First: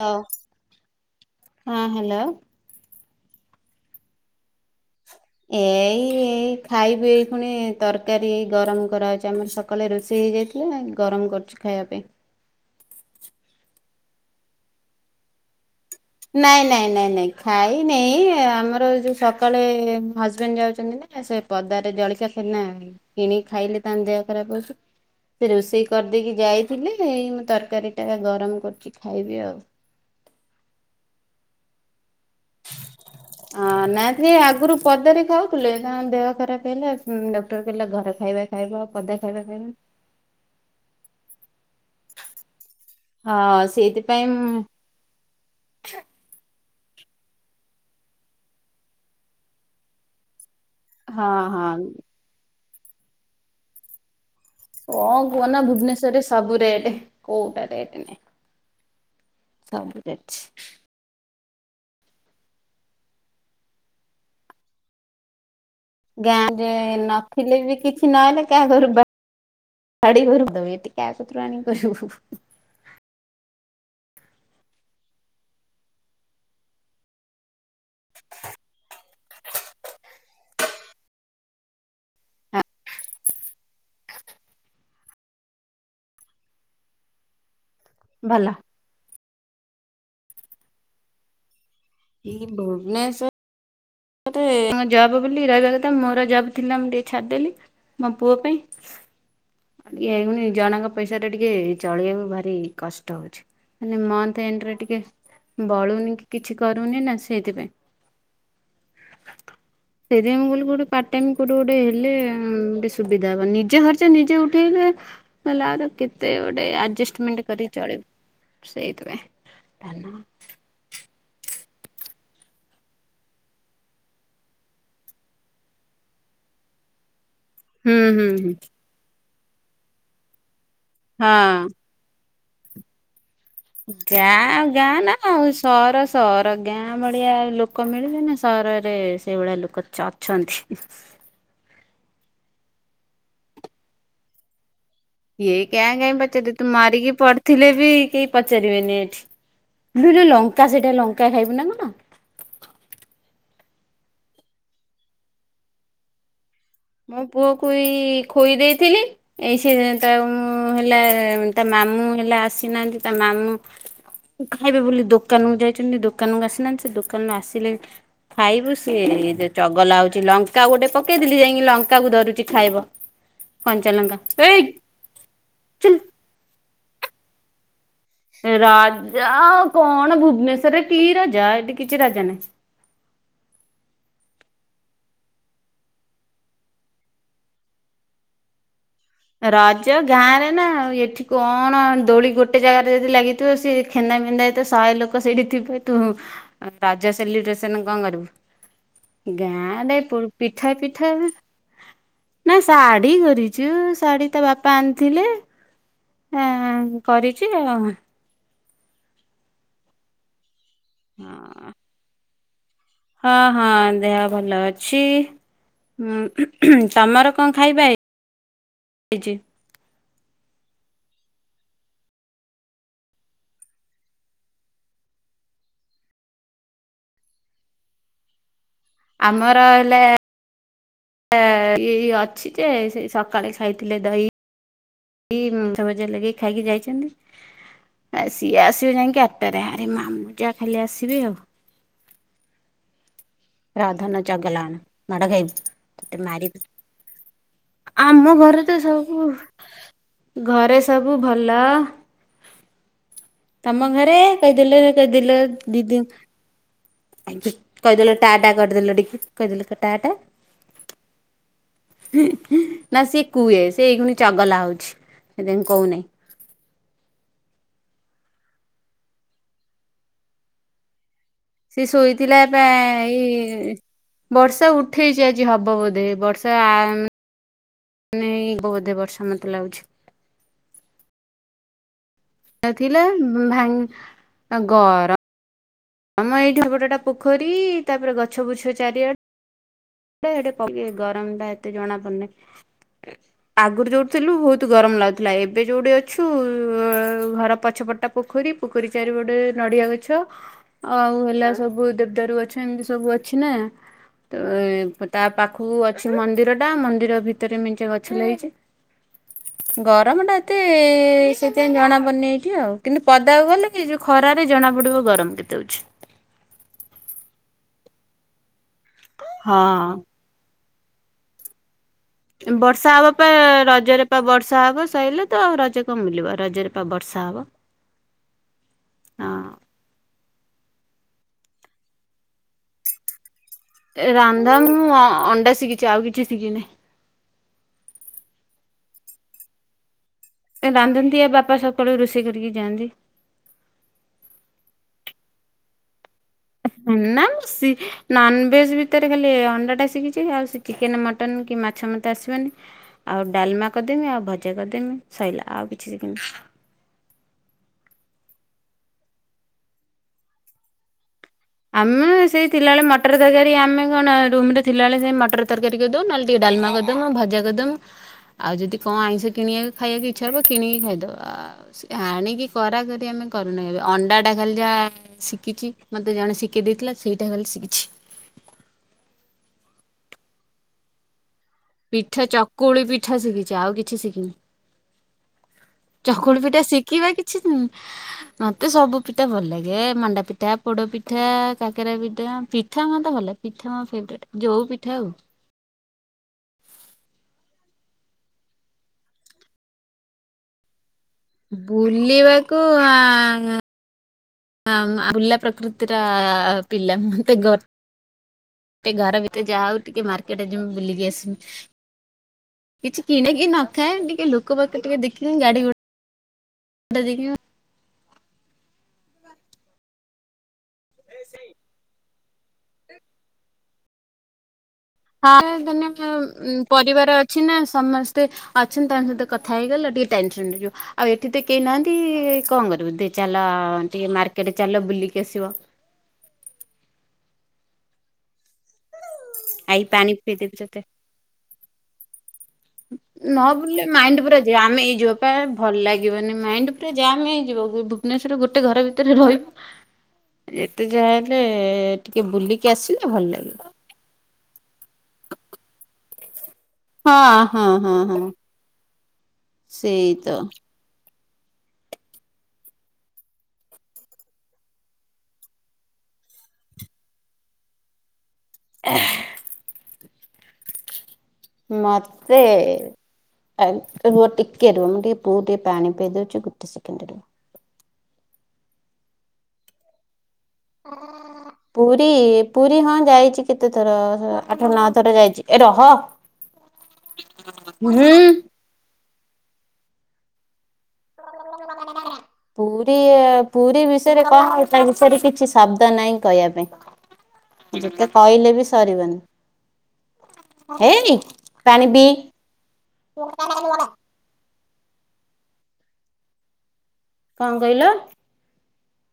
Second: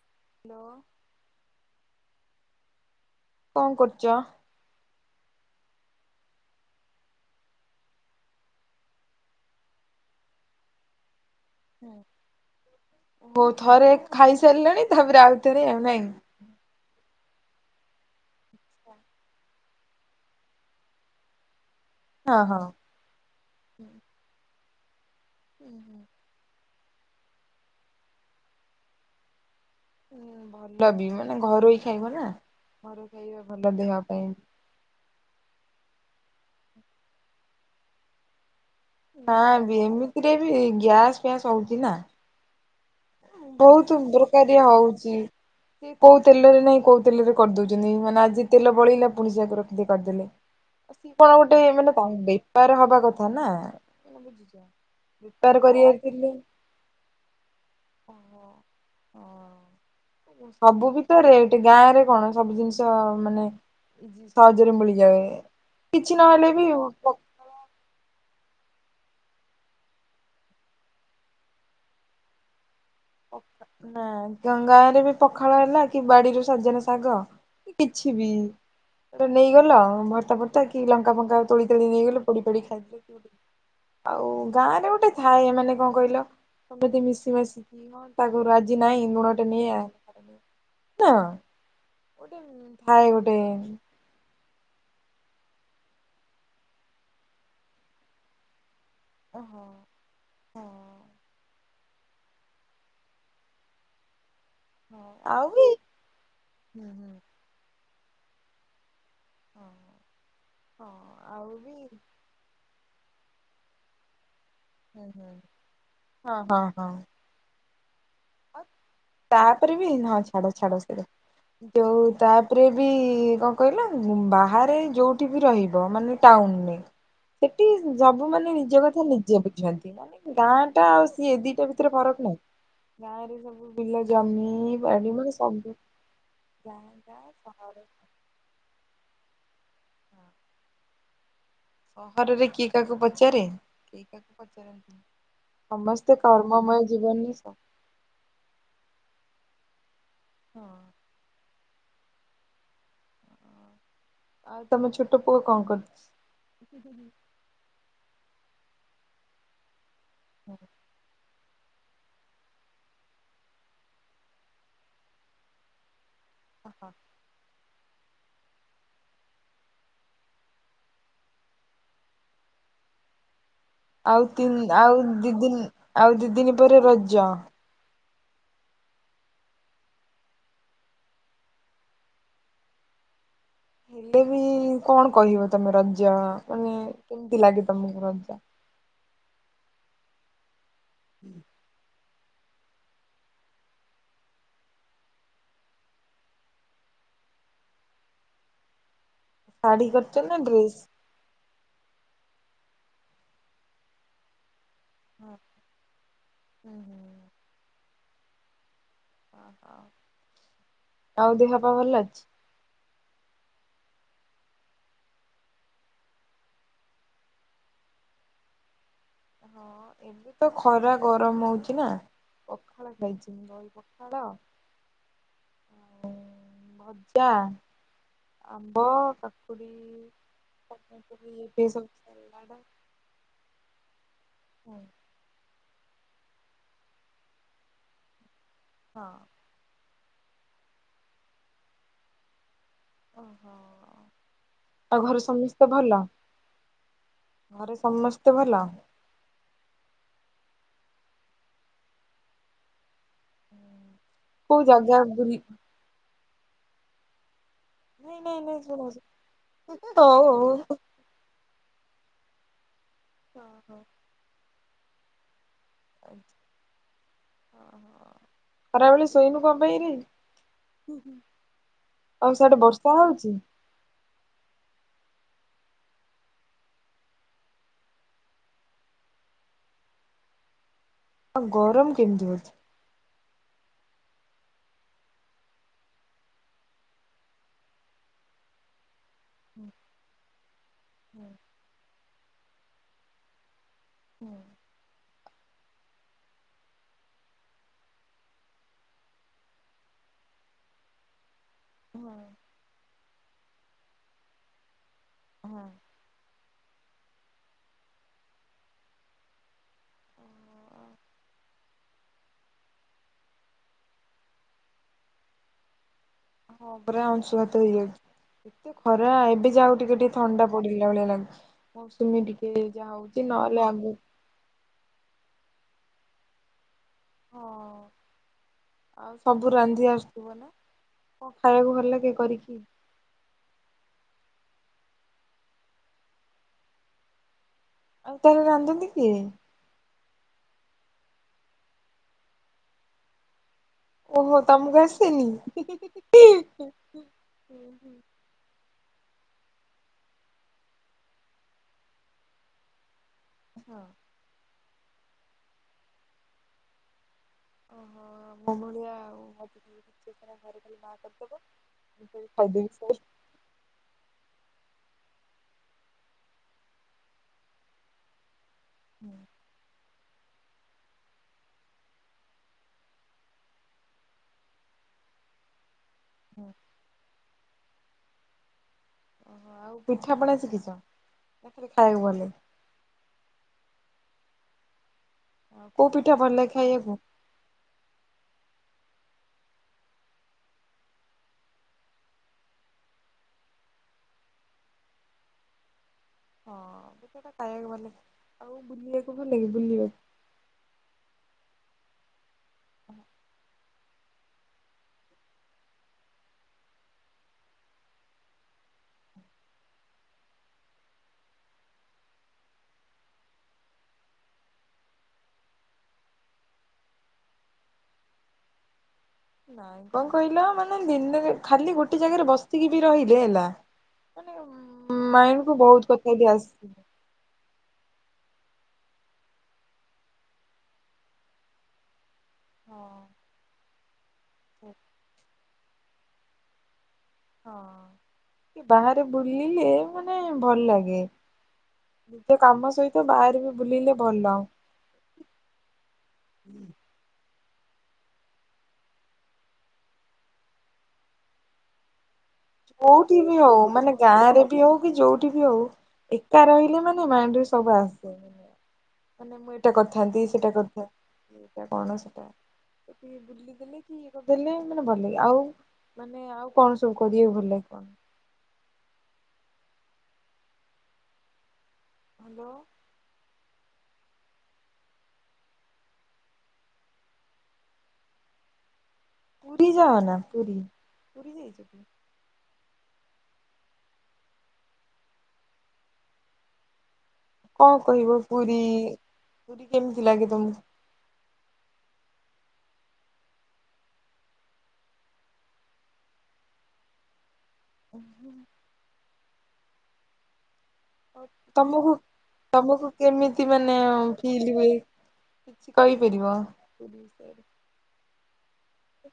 ହଁ। ହ୍ୟାଲୋ। ହଁ ହ୍ୟାଲୋ। କଣ କରୁଛ? ଏଇ ଏଇ ଖାଇବି ଏଇ ପୁଣି ତରକାରୀ ଏଇ ଗରମ କରାହେଉଛି ଆମର ସକାଳେ ରୋଷେଇ ହେଇଯାଇଥିଲା ଗରମ କରୁଛି। ଖାଇବା ପାଇଁ। ଓ ଥରେ ଖାଇସାରିଲାଣି ତାପରେ ଆଉଥରେ ଆଉ ନାଇଁ। ନାଇଁ -ନାଇଁ -ନାଇଁ- ନାଇଁ ଖାଇ ନେଇ ଆମର ଯୋଉ ସକାଳେ ହଜବେଣ୍ଡ୍ ଯାଉଛନ୍ତି ନା। ସେ ପଦାରେ ଜଳ ଖିଆ ହଁ ହଁ। କିନା କିଣିକି ଖାଇଲେ ତାଙ୍କ ଦେହ ଖରାପ ହୋଉଛି, ସେ ରୋଷେଇ କରିଦେଇକି ଯାଇ ଥିଲେ ଏଇ ମୁଁ ତରକାରୀଟା ଗରମ୍ କରୁଛି ଖାଇବି ଆଉ। ହଁ ଭଲ ବି ମାନେ ଘରୋଇ ଖାଇବ ନା ଘର ଖାଇବା ଭଲ ହଁ ଦେହ ନା ଟିକେ ପାଇଁ। ଆଗରୁ ପଦାରେ ଖାଉଥିଲେ ତାଙ୍କ ଦେହ ଖରାପ୍ ହେଲା, ଡକ୍ଟର କହିଲେ ଘରେ ଖାଇବା ଖାଇବ। ପଦା ନା ଖାଇବା ଖାଇବନି। ଏମିତିରେ ବି ଗ୍ୟାସ୍ ଫ୍ୟାସ୍ ହଉଛି ନା। ହଁ ବୋହୁତ୍ ସେଇଥିପାଇଁ ଦ୍ରୁକାରିଆ ମୁଁ- ହୋଉଚି। ସେ କୋଉ ତେଲରେ ନାଇଁ କୋଉ ତେଲରେ କରିଦଉଛନ୍ତି, ମାନେ ଆଜି ତେଲ ବଳେଇଲା ପୁଣି ସୋଇଆକୁ ରଖି କରିଦେଲେ। ହଁ କଣ ଗୋଟେ ହଁ ମାନେ ତାଙ୍କ ବେପାର ହବା କଥା ନା। କଣ ବେପାର କୁହନା କରିବାର ଭୁବନେଶ୍ଵରରେ ଥିଲେ ସବୁ ରେଟେ କୋଉଟା ରେଟ୍ ନାଇଁ। ଓହୋ ସବୁ ବି ରେଟେ, ଗାଁ ରେ କଣ ସବୁ ଜିନିଷ ମାନେ ସହଜରେ ମିଳିଯାଏ। କିଛି ନହେଲେ ବି ଥିଲେ ବି କିଛି ନହେଲେ କାହା ଘରୁ ବା ଗାଡ଼ି କର ତ ଏଠି କା କତୁରୁ ଆଣି କରିବୁ। ନା ଗାଁ ରେ ବି ପଖାଳ ହେଲା କି ବାଡିରୁ ସଜନା ଶାଗ। କିଛି ବି। ଏଟା ନେଇଗଲ ଆଉ ଭର୍ତ୍ତା ଫର୍ତ୍ତା କି ଲଙ୍କା ଫଙ୍କା ତୋଳି ତାଳି ନେଇଗଲୁ ପୋଡି ପାଡି ଖାଇବୁ। ଆଉ ଗାଁ ରେ ଗୋଟେ ଥାଏ ମାନେ କଣ କହିଲ କେମିତି ମିଶି ମାସି କ ତାକୁ ଭଲ। ରାଜି ନାହିଁ, ଲୁଣଟେ ନେଈଆ ନା [unintelligible] ଥାଏ ଗୋଟେ। ମତେ ଜବ୍ ବୋଲି ରହିବା କଥା ମୋର ଜବ୍ ଥିଲା, ମୁଁ ଟିକେ ଛାଡିଦେଲି। ମୋ ପୁଅ ପାଇଁ ଓହୋ ଇଏ ପୁଣି ହଁ ଜଣଙ୍କ ପାଇଁ। ପଇସା ଟା ଟିକେ ଚଳେଇବାକୁ ଭାରି କଷ୍ଟ ହୋଉଛି, ମାନେ ମନ୍ଥ ଏଣ୍ଡ୍ ରେ ଟିକେ ହଁ ଆଉ ବି ବଳୁନି କି କିଛି ହୁଁ କରୁନି ହୁଁ ନା ସେଇଥିପାଇଁ। ହଁ। ସେଇଥିପାଇଁ ମୁଁ କହିଲି କୋଉଠି ଗୋଟେ ହଁ ପାର୍ଟ ଟାଇମ୍ ଆଉ କୋଉଠି ବି ଗୋଟେ ହେଲେ ଗୋଟେ ସୁବିଧା ହବ ନିଜ ଖର୍ଚ୍ଚ ନିଜେ ଉଠେଇଲେ ହୁଁ ହୁଁ କହିଲାରୁ କେତେ ହଁ ହଁ ଗୋଟେ ହଁ। ଆଉ ଆଡଜଷ୍ଟ୍ ମେଣ୍ଟ୍ କରିକି ଚଳିବୁ। ସେଇଥିପାଇଁ। ତାପରେ ବି, ହଁ ଛାଡ ଛାଡ ସେକଥା। ଦୋଉ ତାପରେ ବି କଣ କହିଲ, ବାହାରେ ଯୋଉଠି ବି ରହିବ ମାନେ ଟାଉନରେ। ସେଠି ହୁଁ ହୁଁ ସବୁ ହୁଁ ମାନେ ନିଜ କଥା ନିଜେ ବୁଝନ୍ତି। ଗାଁ ଟା ଆଉ ସିଏ ଦିଟା ହଁ ଭିତରେ ଫରକ ନାହିଁ, ଗାଁ ରେ ସବୁ। ବିଲ ଗାଁ ଆଉ ଜମି ଗାଁ ବାଡି ନା ମାନେ ଆଉ ସବୁ ସହର ସହର ଗାଁ ଭଳିଆ ଆଉ ଲୋକ ମିଳିବେ ନା। ସହରରେ ସେଇଭଳିଆ ଲୋକ ଚ- ଚନ୍ତି। ସହରରେ କିଏ କାହାକୁ ପଚାରେ, କିଏ କାହାକୁ ପଚାରନ୍ତି। କିଏ କାଇଁ କାହାକୁ ପଚାରିବେ, ତୁ ମରିକି ଜୀବନରେ ସ ପଡି ଥିଲେ ବି ପଚାରିବେନି ଏଠି, ଇଲୋ ଲୋ ହଁ ଲଙ୍କା ସେଇଟା ଲଙ୍କା ଖାଇବୁ ନା କଣ? ଆଉ ତମେ ଛୋଟ ପୁଅ କଣ କରୁଛି? ମୋ ପୁଅକୁ ଏଇ ଖୋଇ ଦେଇଥିଲି, ଏଇ ସେ ତାକୁ ହେଲା ତା ମାମୁଁ ହେଲା ଆସିନାହାନ୍ତି, ତା ମାମୁଁ। ଖାଇବେ ବୋଲି ଦୋକାନକୁ ଯାଇଛନ୍ତି। ଦୋକାନକୁ ଆସିନାହାନ୍ତି। ସେ ଦୋକ୍ କୋନ ଆସିଲେ ଖାଇବୁ ସିଏ ଚଗଲା ହୋଉଛି, ଲଙ୍କା ଗୋଟେ ପକେଇଥିଲି ଯାଇ ଇ ଲଙ୍କା କୁ ଧରୁଛି ଖାଇବ। କଞ୍ଚା ଲଙ୍କା ଆଉ ଏଇ ତିନ ଆଉ ଦି ଦିନ ଚୁଲ ଆଉ ଦି ଦିନ ପରେ ରଜ। ରଜ ଆଉ କଣ ଭୁବନେଶ୍ଵରରେ କି ରଜ ଏଠି କିଛି ରଜ ନାହିଁ। ହେଲେ ବି କଣ କହିବ ତମେ ରଜ? ମାନେ କେମିତି ଲାଗେ ତମକୁ ରଜ? ରଜ ଗାଁ ରେ ନା ଆଉ। ଏଠି କଣ ଦୋଳି ଗୋଟେ ଗୋଟେ ଜାଗାରେ ଯଦି ଲାଗିଥିବ ସେଇ ଖେନ୍ଦା ମେନ୍ଦା ହେଇଥିବ ଶହେ ଲୋକ ସେଇଠି ଥିବେ ତୁ ଆଉ ରାଜା ସେଲିବ୍ରେସନରେ କଣ କରିବୁ? ଶାଢୀ ଗାଁରେ କରିଛ ପୋଡ଼ ନା ପିଠା ଡ୍ରେସ୍? ପିଠା ନା ଶାଢୀ କରିଛୁ। ଶାଢ଼ୀ ତ ବାପା ଆଣିଥିଲେ ଆଁ କରିଛି ଆଉ। ଅ ହ, ତମ ଦେହପା ଭଲ ଅଛି? ହଁ ହଁ, ଦେହ ଭଲ ଅଛି। ହୁଁ, ତମର କଣ ଖାଇବା ହେଇଛି? ହଁ, ଏବେ ତ ଖରା ଗରମ ହଉଛିି ନା ପଖାଳ ଖାଇଛି। ପଖାଳ। ଭଜା, ଆମ୍ବ, କାକୁଡ଼ି। ଆ ଏଇ ଅଛି ଯେ ସେଇ ସକାଳେ ଖାଇଥିଲେ ଦହି। ହଁ ଭଜା ଲଗେଇି ଖାଇକି ଯାଇଛନ୍ତି ଆ ସିଏ ଆସିବେ ଯାଇକି ଆଠ୍। ଆଠଟାରେ। ଆରେ ମାମୁଁ ଯାହା ଖାଲି ଆସିବେ ଆଉ। ଓହୋ। ରହ ଧନ ଚଗଲା ଆଉ ହଅନା ଘରେ ମାଡ ସମସ୍ତେ ଖାଇବୁ ଭଲ ତତେ ମାରିବି। ଘରେ ସମସ୍ତେ ଆମ ଭଲ? ଘରେ ତ ସବୁ ଘରେ ସବୁ ଭଲ। ତମ ଘରେ? କୋଉ ଜାଗା ବୁଲି [unintelligible] ଦିଦିନ। କହିଦେଲ ନାଇଁ ଟା ନାଇଁ ଟା ନାଇଁ ଶୁଣ କରିଦେଲ ଟିକେ କହିଦେଲ ଟାଟା। ହଉ ହଉ। ଓହୋ ନା ସିଏ କୁହେ। ଓହୋ। ସେ ଏଇ ଖୁଣି ଚଗଲା ହଉଛି ସେଥିପାଇଁ କହୁନାହିଁ। ହଁ ଖରାବେଳେ ଶୋଇନୁ କଣପାଇଁ? ସିଏ ଶୋଇଥିଲାବା ଏଇ ବର୍ଷା ଉଠେଇଛି ଆଜି ହବ ବୋଧେ। ବର୍ଷା ନାଇଁ ହେବ ବୋଧେ ବର୍ଷା ମତେ ଲାଗୁଛି। ଆଉ ଗରମ କେମିତିି ହଉଚି? ଥିଲା ଭାଙ୍ଗ ଆ ଗରମ ଆମ ଏଇଠି ଗୋଟାଟା ପୋଖରୀ ତାପରେ ଗଛ ବୁଛ ଚାରିଆଡେ। ହୁଁ ପକେଇ ଗରମ ଟା ଏତେ ଜଣା ପଡୁନି ଆଗରୁ ଯୋଉଠିଥିଲୁ ବହୁତ ଗରମ ଲାଗୁଥିଲା ଏବେ ଯୋଉଠି ଅଛୁ ଘର ପଛପଟଟା ପୋଖରୀ। ପୋଖରୀ ଚାରିପଟେ ନଡିଆ ଗଛ ଆଉ ହେଲା ସବୁ ହୁଁ ଦେବଦାରୁ ଗଛ ଏମିତି ସବୁ ଅଛି ନା, ତ ତା ହଁ ପାଖକୁ ସେ ମନ୍ଦିରଟା ମନ୍ଦିର ଭିତରେ ମେଞ୍ଚେ ଗଛ ଲାଗିଛି। [inaudible] ଗରମ ଟା ଏତେ ସେଥିପାଇଁ ଜଣା ପଡୁନି ଏଇଠି ଆଉ। କିନ୍ତୁ ପଦାକୁ ଗଲେ ଏ ଯୋଉ ଖରାରେ ଜଣାପଡ଼ିବ ଗରମ କେତେ ହଉଛି। ହଁ, ପରା ଅଂଶୁଘାତ ହେଇଯାଉଛି। ଏତେ ଖରା ଏବେ ଯାହାହେଉ ଟିକେ ହଁ। ଟିକେ ଥଣ୍ଡା ପଡିିଲା ଭଳିଆ ଲାଗୁଛି। ମୌସୁମୀ ଟିକେ ଯାହା ବର୍ଷା ହବ ପା ଆଉଛି ନହେଲେ ଆଗକୁ ରଜରେ ବର୍ଷା ହବ ସଇଲା ତ ରଜ କଣ ମିଳିବ ରଜରେ ପା ବର୍ଷା। ହବ। ହଁ ଆଉ ସବୁ ହଁ ରାନ୍ଧି ଆସ୍ କୁହ ନା? କଣ ଖାଇବାକୁ ଭଲ ଲାଗେ କରିକି? ଏ ରାନ୍ଧା ମୁଁ ଅ-ଅଣ୍ଡା ଶିଖିଚି ଆଉ କିଛି ଶିଖିିନି। ଆଉ ତାହେଲେ ରାନ୍ଧନ୍ତି କିଏ? ଏ ରାନ୍ଧନ୍ତି ଆ ବାପା ସକାଳୁ ରୋଷେଇ କରିକି ଯାଆନ୍ତି। ଓହୋ ତମୁକୁ ଆସେନି, ହିଁ ହିଁ ହିଁ ହିଁ ହିଁ ଉଁ ନାମ ସି ନନଭେଜ୍ ଭିତେରେ ଖାଲି ଏ ଅଣ୍ଡାଟା ଶିଖିଚି ଆଉ ସେ ଚିକେନ, ମଟନ୍ କି ମାଛ ମତେ ଆସିବନି। ଆଉ ଡାଲମା ହଁ କରିଦେମି ଆଉ ଭଜା କରିଦେମି ସଇଲା ଆଉ କିଛି ଶିଖିନି। ଓହୋ ମୋ ଭଳିଆ ଆଉ [unintelligible] କରିଦବ। ଆମେ ମୁଁ ଖାଲି ସେଇ ଖାଇଦେବି ଥିଲାବେଳେ ସଇଲା। ମଟର ତରକାରୀ ଆମେ କଣ ରୁମ୍ ରେ ଥିଲାବେଳେ ସେ ମଟର ତରକାରୀ କରିଦଉ ନହେଲେ ଟିକେ ଡାଲମା କରିଦମୁ ଭଜା କରିଦମୁ ଆଉ ଯଦି କଣ ଆଇଁଷ କିଣିଆକୁ ଖାଇଆକୁ ଇଚ୍ଛା ହବ କିଣିକି ଖାଇଦଉ ଆ ଏ ଆଣିକି କରା କରି ଆମେ କରୁନାଇଁ ଏବେ ଅଣ୍ଡା ଟା ଖାଲି ଯା ଶିଖିଚି ମ ତେ ଜଣେ ଶିଖେଇ ଦେଇଥିଲା ସେଇଟା ଖାଲି ଶିଖିଚି। ଓହୋ ଆଉ ପିଠାପଣା ଶିଖିଚ? ପିଠା ଚକୁଳି ପିଠା ଶିଖିଚି ଆଉ କିଛି ଶିଖିନି। ଲାଗେ? କୋଉ ଭଲ ଚକୁଳି ଲାଗେ ପିଠା ଖାଇବାକୁ? ଶିକିବା କିଛି ଉଁ ମତେ ସବୁ ପିଠା ଭଲ ଲାଗେ ଏ ମଣ୍ଡା ପିଠା, ପୋଡ ପିଠା, କାକେରା ପିଠା, ପିଠା ମତେ ଭଲ ଲାଗେ। ପିଠା ମୋ ଫେଭେରେଟ୍ ଯୋଉ ପିଠା ହଉ। ହଁ ପିଠାଟା ଖାଇଆକୁ ଭଲଲାଗେ ଆଉ ବୁଲିଆକୁ ଭଲଲାଗେ ବୁଲିବା? ବୁଲିବାକୁ [inaudible] ଆ ଆଁମ ବୁଲା ପ୍ରକୃତିଟା ପିଲା ମତେ ଗ ଟିକେ ଘର ଭିତେରେ ଯାହା ହଉ ଟିକେ ମାର୍କେଟ୍ ଯିମି ବୁଲିକି ଆସିମି। କିଛି କିଣେକି ନଖାଏ ଟିକେ ଲୋକ ବାକ ଟିକେ ଦେଖିକି ଗାଡି ଗୁ ଡା ଦେଖିମୁ ନାଇଁ କଣ କହିଲ ମାନେ ଦିନେରେ ଖାଲି ଗୋଟେ ଜାଗାରେ ବସିକି ବି ରହିଲେ ହେଲା, ମାନେ ଉଁମ [unintelligible] ଦିନେକେ ଉଁ ପରିବାର ଅଛି ନା ସମସ୍ତେ ଅଛନ୍ତି ତାଙ୍କ ସହିତ କଥା ହେଇଗଲେ ଟିକେ ଟାଇମ୍ ସ୍ପେଣ୍ଡ ହେଇଯିବ ଆଉ ଏଠିତ କେହି ନାହାନ୍ତି ଠି କଁ କରିବୁ ଦେ ହଁ ଚାଲ ଟିକେ ମାର୍କେଟ ଚାଲ ବୁଲିକି ଆସିବ। ହଁ ବାହାରେ ବୁଲିଲେ ଆଇ ପାଣି ମାନେ ପିଇଦେବି ଭଲ ତତେ। ଲାଗେ। ନିଜ କାମ ସହିତ ବାହାରେ ବି ବୁଲିଲେ ଭଲ। ତ ଆମେ ଏଇ ଜୋବ୍ ପାଇଁ ଭଲ ଲାଗିବନି ମାଇଣ୍ଡ ପୁରା ଜାମ୍ ହେଇଯିବ ଭୁବ୍ ଭୁବନେଶ୍ୱର ଗୋଟେ ଘର ଭିତରେ ରହିବୁ। ଯେତେ ଯାହା ହେଲେ ଟିକେ ବୁଲିକି ଆସିଲେ କୋଉଠି ଭଲ ବି ହଉ ଲାଗିବ। ମାନେ ଗାଁ ରେ ବି ହଉ କି ଯୋଉଠି ବି ହଉ ଏକା ରହିଲେ ମାନେ ହଁ ମାଇଣ୍ଡରେ ହଁ ସବୁ ହଁ ଆସେ ହଁ ମାନେ ମୁଁ ଏଇଟା ସେଇ କରିଥାନ୍ତି ତ। ସେଟା କରିଥାନ୍ତି। ଏଇଟା କଣ ସେଟା? [unintelligible] ବୁଲିଦେଲେ କି ଇଏ କରିଦେଲେ ମାନେ ଭଲ ଲାଗେ ଆଉ ମାନେ ଆଉ କଣ ସବୁ କରିଆକୁ ଭଲ ଲାଗେ କ? ଏହ୍ ମତେ ହ୍ୟାଲୋ ଆର ରୁଅ ଟିକେ ରୁଅ ମୁଁ ଟିକେ ପୁଅକୁ ଟିକେ ପାଣି ପେଇ ଦଉଚି ଗୋଟେ ସେକେଣ୍ଡରୁଅ। ପୁରୀ ଯାଅନା ପୁରୀ, ପୁରୀ ଯାଇଚକି? ରୀ ପୁରୀ ହଁ ଯାଇଚି କେତେ ଥର ଆଠ ନଅ ଥର ଯାଇଚି ଏ ରହ। କଣ ହୁଁ କହିବ ପୁରୀ ପୁରୀ କେମିତି ଲାଗେ ତମକୁ? [inaudible] ପୁରୀ- ପୁରୀ ବିଷୟରେ କଣ ତା ବିଷୟରେ କିଛି ଶବ୍ଦ ନାହିଁ କହିବା ପାଇଁ। ଯେତେ କହିଲେ ବି ସରିବନି। ତମକୁ [inaudible] ତମକୁ କେମିତି ମାନେ ଫିଲ୍ ହୁଏ କିଛି କହିପାରିବ? କଣ୍ କହିଲ?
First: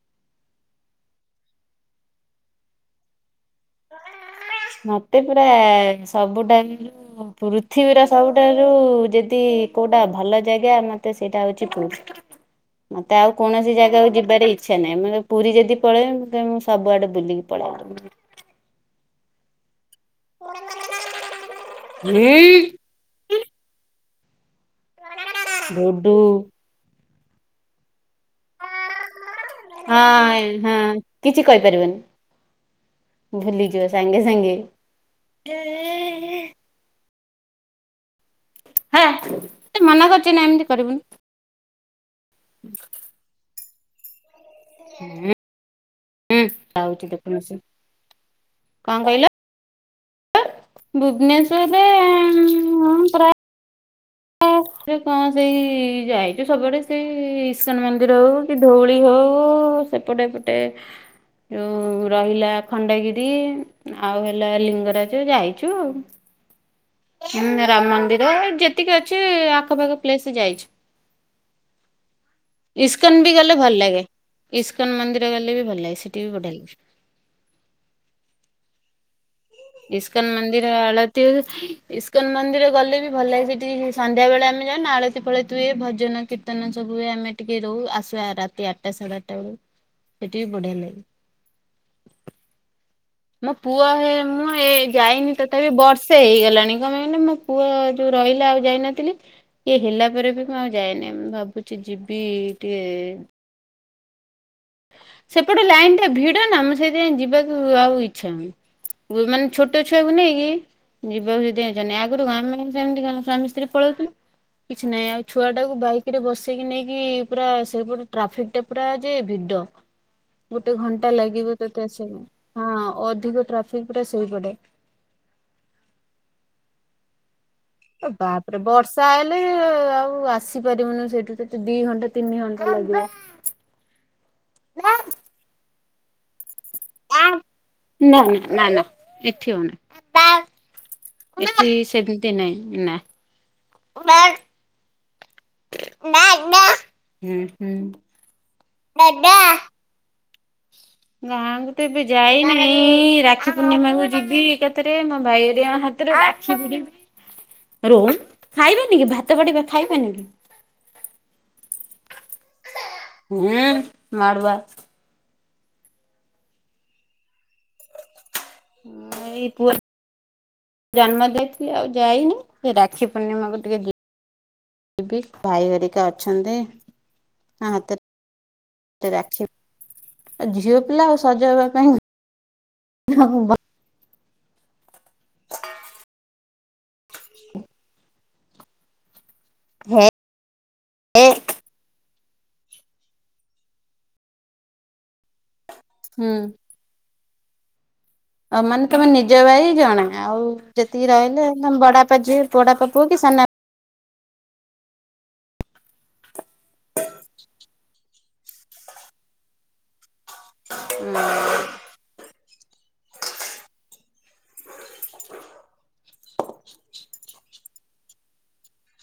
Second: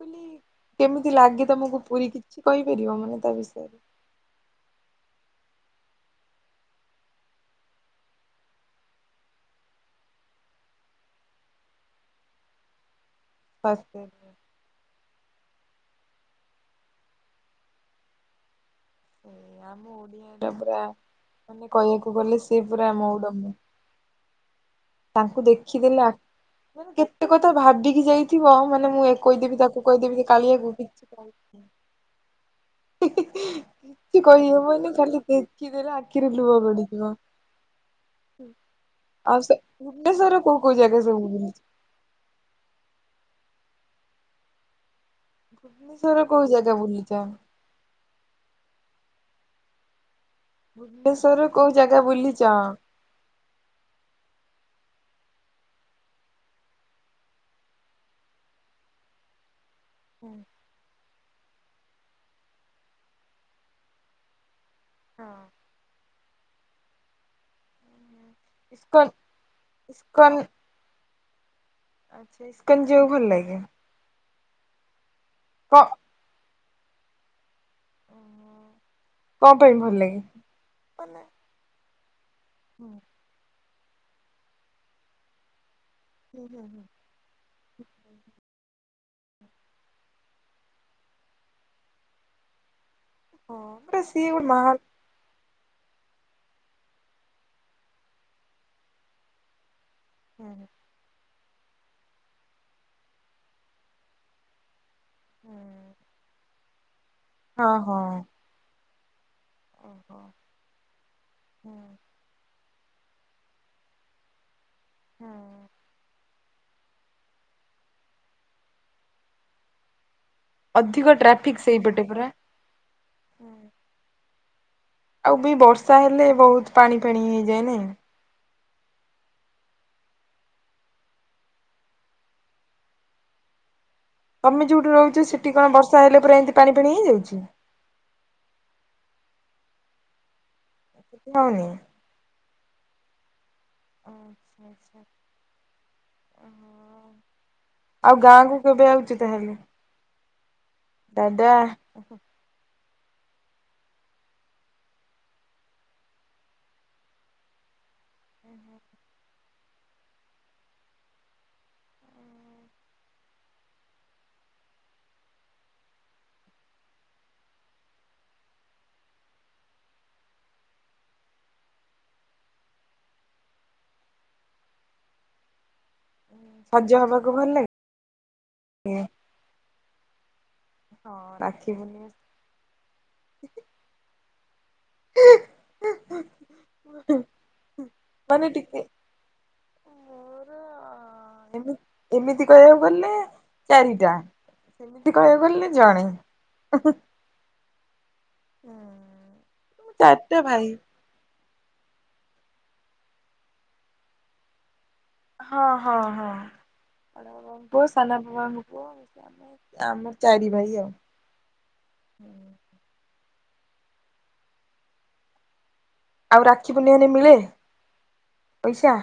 କହିଲ କେମିତି ଲାଗେ ତମକୁ ପୁରୀ କିଛି କହିପାରିବ ମାନେ ତା ବିଷୟରେ? ମତେ ପୁରା ସବୁ ଟା ପୃଥିବୀର ସବୁଠାରୁ ଯଦି କଉଟା ଭଲ ଜାଗା ମତେ ସେଇଟା ହଉଚି ପୁରୀ। ମତେ ଆଉ କୌଣସି ଜାଗାକୁ ଆମ ଯିବାରେ ଇଚ୍ଛା ନାହିଁ ମାନେ ପୁରୀ ଯଦି ପଳେଇ ମୁଁ ସବୁଆଡେ ବୁଲିକି ପଳେଇ ଆଇବି। [unintelligible] କହିବାକୁ ଗଲେ ସିଏ ପୁରା ମଉଡ ତାଙ୍କୁ ଦେଖିଦେଲେ ଡୁଡୁ [inaudible] କେତେ କଥା ଭାବିକି ଯାଇ ଥିବ ମାନେ ମୁଁ ଏ କହିଦେବି ତାକୁ କହିଦେବି ଯେ ହଁ କାଳିଆ। ହଁ କିଛି କହିପାରିବନି [unintelligible] ଭୁଲିଯିବ ସାଙ୍ଗେ କିଛି ସାଙ୍ଗେ କହିହବନି ଖାଲି ଦେଖିଦେଲେ ଆ ଆଖିରେ ଲୁହ ଗଡିଯିବ ହଁ ଆଉ ସେ ମନା ଭୁବନେଶ୍ୱର କରୁଛି ରେ ନା କଉ ଏମିତି କଉ ଜାଗା ସବୁ ବୁଲିଚ? ହୁଁ [unintelligible] [inaudible] [inaudible] ବୁଲିଚ? [unintelligible] କଣ୍ କହିଲ? ଭୁବନେଶ୍ୱରରେ କୋଉ ଭୁବନେଶ୍ଵରରେ ଜାଗା ବୁଲିଚ? ଉଁ- ପ୍ରାୟେ [inaudible] ସେ କଣ ସେଇ ଯାଇଚୁ ସବୁଆଡେ ସେ ଇସ୍କନ୍ ମନ୍ଦିର ହଉ କି ଧଉଳି ହଉ ଏପଟେ -ପଟେ ଯଉ ରହିଲା ଖଣ୍ଡଗିରି ଆଉ ହେଲା ଲି ଲିଙ୍ଗରାଜ ଯାଇଚୁ। ରାମ ମନ୍ଦିର ଯେତିକି ଇସ୍କନ ଅଛି ଆଖପାଖ ପ୍ଲେସ୍ ଇସ୍କନ ଯାଇଚୁ। ଆଚ୍ଛା ଇସ୍କନ ଯିବାକୁ ଇସ୍କନ୍ ଭଲ ବି ଗଲେ ଭଲ ଲାଗେ ଇସ୍କନ୍ ମନ୍ଦିର ଗଲେ ବି କ ଭଲ ଲାଗେ ସେଠି। [unintelligible] କଣ ପାଇଁ ଭଲ ଲାଗେ? ଇସ୍କନ ମନ୍ଦିର ମାନେ ଆଳତି ହୁଏ ଇସ୍କନ୍ ମନ୍ଦିର ହୁଁ ଗଲେ ବି ଭଲ ଲାଗେ ସେଠି ସନ୍ଧ୍ୟାବେଳେ ଆମେ ଯାଉ ଆଳତୀ ଫାଳତି ହୁଏ ଭଜନ ହୁଁ କୀର୍ତ୍ତନ ହୁଁ ସବୁ ହୁଏ ଆମେ ଟିକେ ରହୁ ଆସୁ ରାତି ଆଠଟା ସାଢେ ଆଠ୍ ଟା ବେଳେ ସେଠି ବି ବଢିଆ ଲାଗେ। ମୋ ହଁ ପୁଅ ପୁରା ହେ ସିଏ ଗୋଟେ ମୁଁ ମହା ଏଇ ଯାଇନି ତଥାପି ବର୍ଷେ ହେଇଗଲାଣି କଣ ପାଇଁ କହିଲେ ମୋ ପୁଅ ଯଉ ରହିଲା ଆଉ ଯାଇନଥିଲି କି ହେଲା ପରେ ବି ମୁଁ ଆଉ ଯାଇନି ମୁଁ ଭାବୁଚି ଯିବି ଟିକେ ସେପଟେ ଲାଇନ୍ ଟା ଭିଡ ନା ଆମେ ସେଇଥିପାଇଁ ଯିବାକୁ ହଁ ଆଉ ଇଚ୍ଛା ହଉନି। [unintelligible] ଛୋଟ ଛୁଆକୁ ନେଇକି ଯିବାକୁ ହଁ। [unintelligible] ଆଗୁରୁ [unintelligible] ସେମିତି ସ୍ୱାମି ସ୍ତ୍ରୀ ପଳଉଥିଲୁ କିଛି ନାହିଁ ଆଉ ଛୁଆ ଟାକୁ ବାଇକ୍ ରେ ବସେ ସେଇକି ନେଇକି ପୁରା ସେପଟେ ଟ୍ରାଫିକ୍ ଟା ପୁରା ଯେ ଭିଡ। ଗୋଟେ ଘଣ୍ଟା ଅଧିକ ଲାଗିବ ଟ୍ରାଫିକ ତତେ ସେଇପଟେ ଆସିବା ପରା। ପାଇଁ ହଁ ଅଧିକ ଟ୍ରାଫିକ୍ ଟା ସେଇପଟେ। ଆଉ ବି ବର୍ଷା ହେଲେ ବହୁତ୍ ପାଣି ଫାଣି ହେଇଯାଏ ନାଇଁ? ଏ ବାପ୍ ରେ ବର୍ଷା ହେଲେ ଆଉ ଆସିପାରିବୁନି ସେଇଠୁ ଦି- ଦି ଘଣ୍ଟା ତିନି ଘଣ୍ଟା ଲାଗିବ। ତମେ ଯଉଠି ନା ରହୁଚ ସେଠି କଣ ବର୍ଷା ହେଲା ପୁରା ଏମିତି ପାଣିଫାଣି ହେଇ ଯାଉଚି? ନା ନା -ନା- ନା ଏଠି ହଉନାହିଁ ହଉନି ଏଠି ସେ ଦିନାଇଁ ନା ହୁଁ ଓ ଆଛା। ଆଉ ହୁଁ। ଆଉ ଗାଁ କୁ କେବେ ଆଉଛି ତାହେଲେ? ଦାଦା ଗାଁକୁ ଟିକେ ବି ଯାଇ ନାଇ ରାକ୍ଷୀ ପୂର୍ଣ୍ଣିମାକୁ ଯିବି ଏକାଥରେ ମୋ ଭାଇହେରିଆ ହାତରେ ରାକ୍ଷୀ ଭିଡିବି। ରୋମ ଖାଇବେନି କି ଭାତ ବାଡିବା ଖାଇବେନି କି? ହୁଁ ମାଡୁଆ। ହଁଇ ପୁଅ ଜନ୍ମ ଦେଇଥିଲି ଆଉ ଯାଇନି ସେ ରାକ୍ଷୀ ପୂର୍ଣ୍ଣିମାକୁ ଟିକେ ଯିବି। ଯିବି ଭାଇହେରିକା ଅଛନ୍ତି, ସଜ ହବାକୁ ଭଲ ତାଙ୍କ ହାତରେ ଲାଗେ ଆଉ ଝିଅ ପିଲା ଆ ହଁ ସଜହବା ରାକ୍ଷୀ ପାଇଁ ପୂର୍ଣ୍ଣିମା [unintelligible] [unintelligible] ମାନେ ଟିକେ ହେ ମୋର ଏମିତି କହିବାକୁ ଗଲେ ଚାରିଟା ସେମିତି କହିବାକୁ ଗଲେ ଜଣେ। ହୁଁ। ଆ ମାନେ ତମେ ନିଜ ଭାଇ ଜଣେ ଆଉ ଚାରିଟା ଭାଇ ଯେତ ଯେତିକି ରହିଲେ ବଡବାପା ଝିଅ କି ବଡବାପା ପୁଅ କି ସାନ ବାପା ହଁ, ହଁ, ହଁ। ବଡ ବାବାଙ୍କ ପୁଅ ସାନ ବାବାଙ୍କ ପୁଅ ଆ ଆମ ଚାରି ଭାଇ ଆଉ। ହୁଁ। ହୁଁ [inaudible] ଆଉ ରାକ୍ଷୀ ପୂଣ୍ଣିମାରେ ମିଳେ ପଇସା?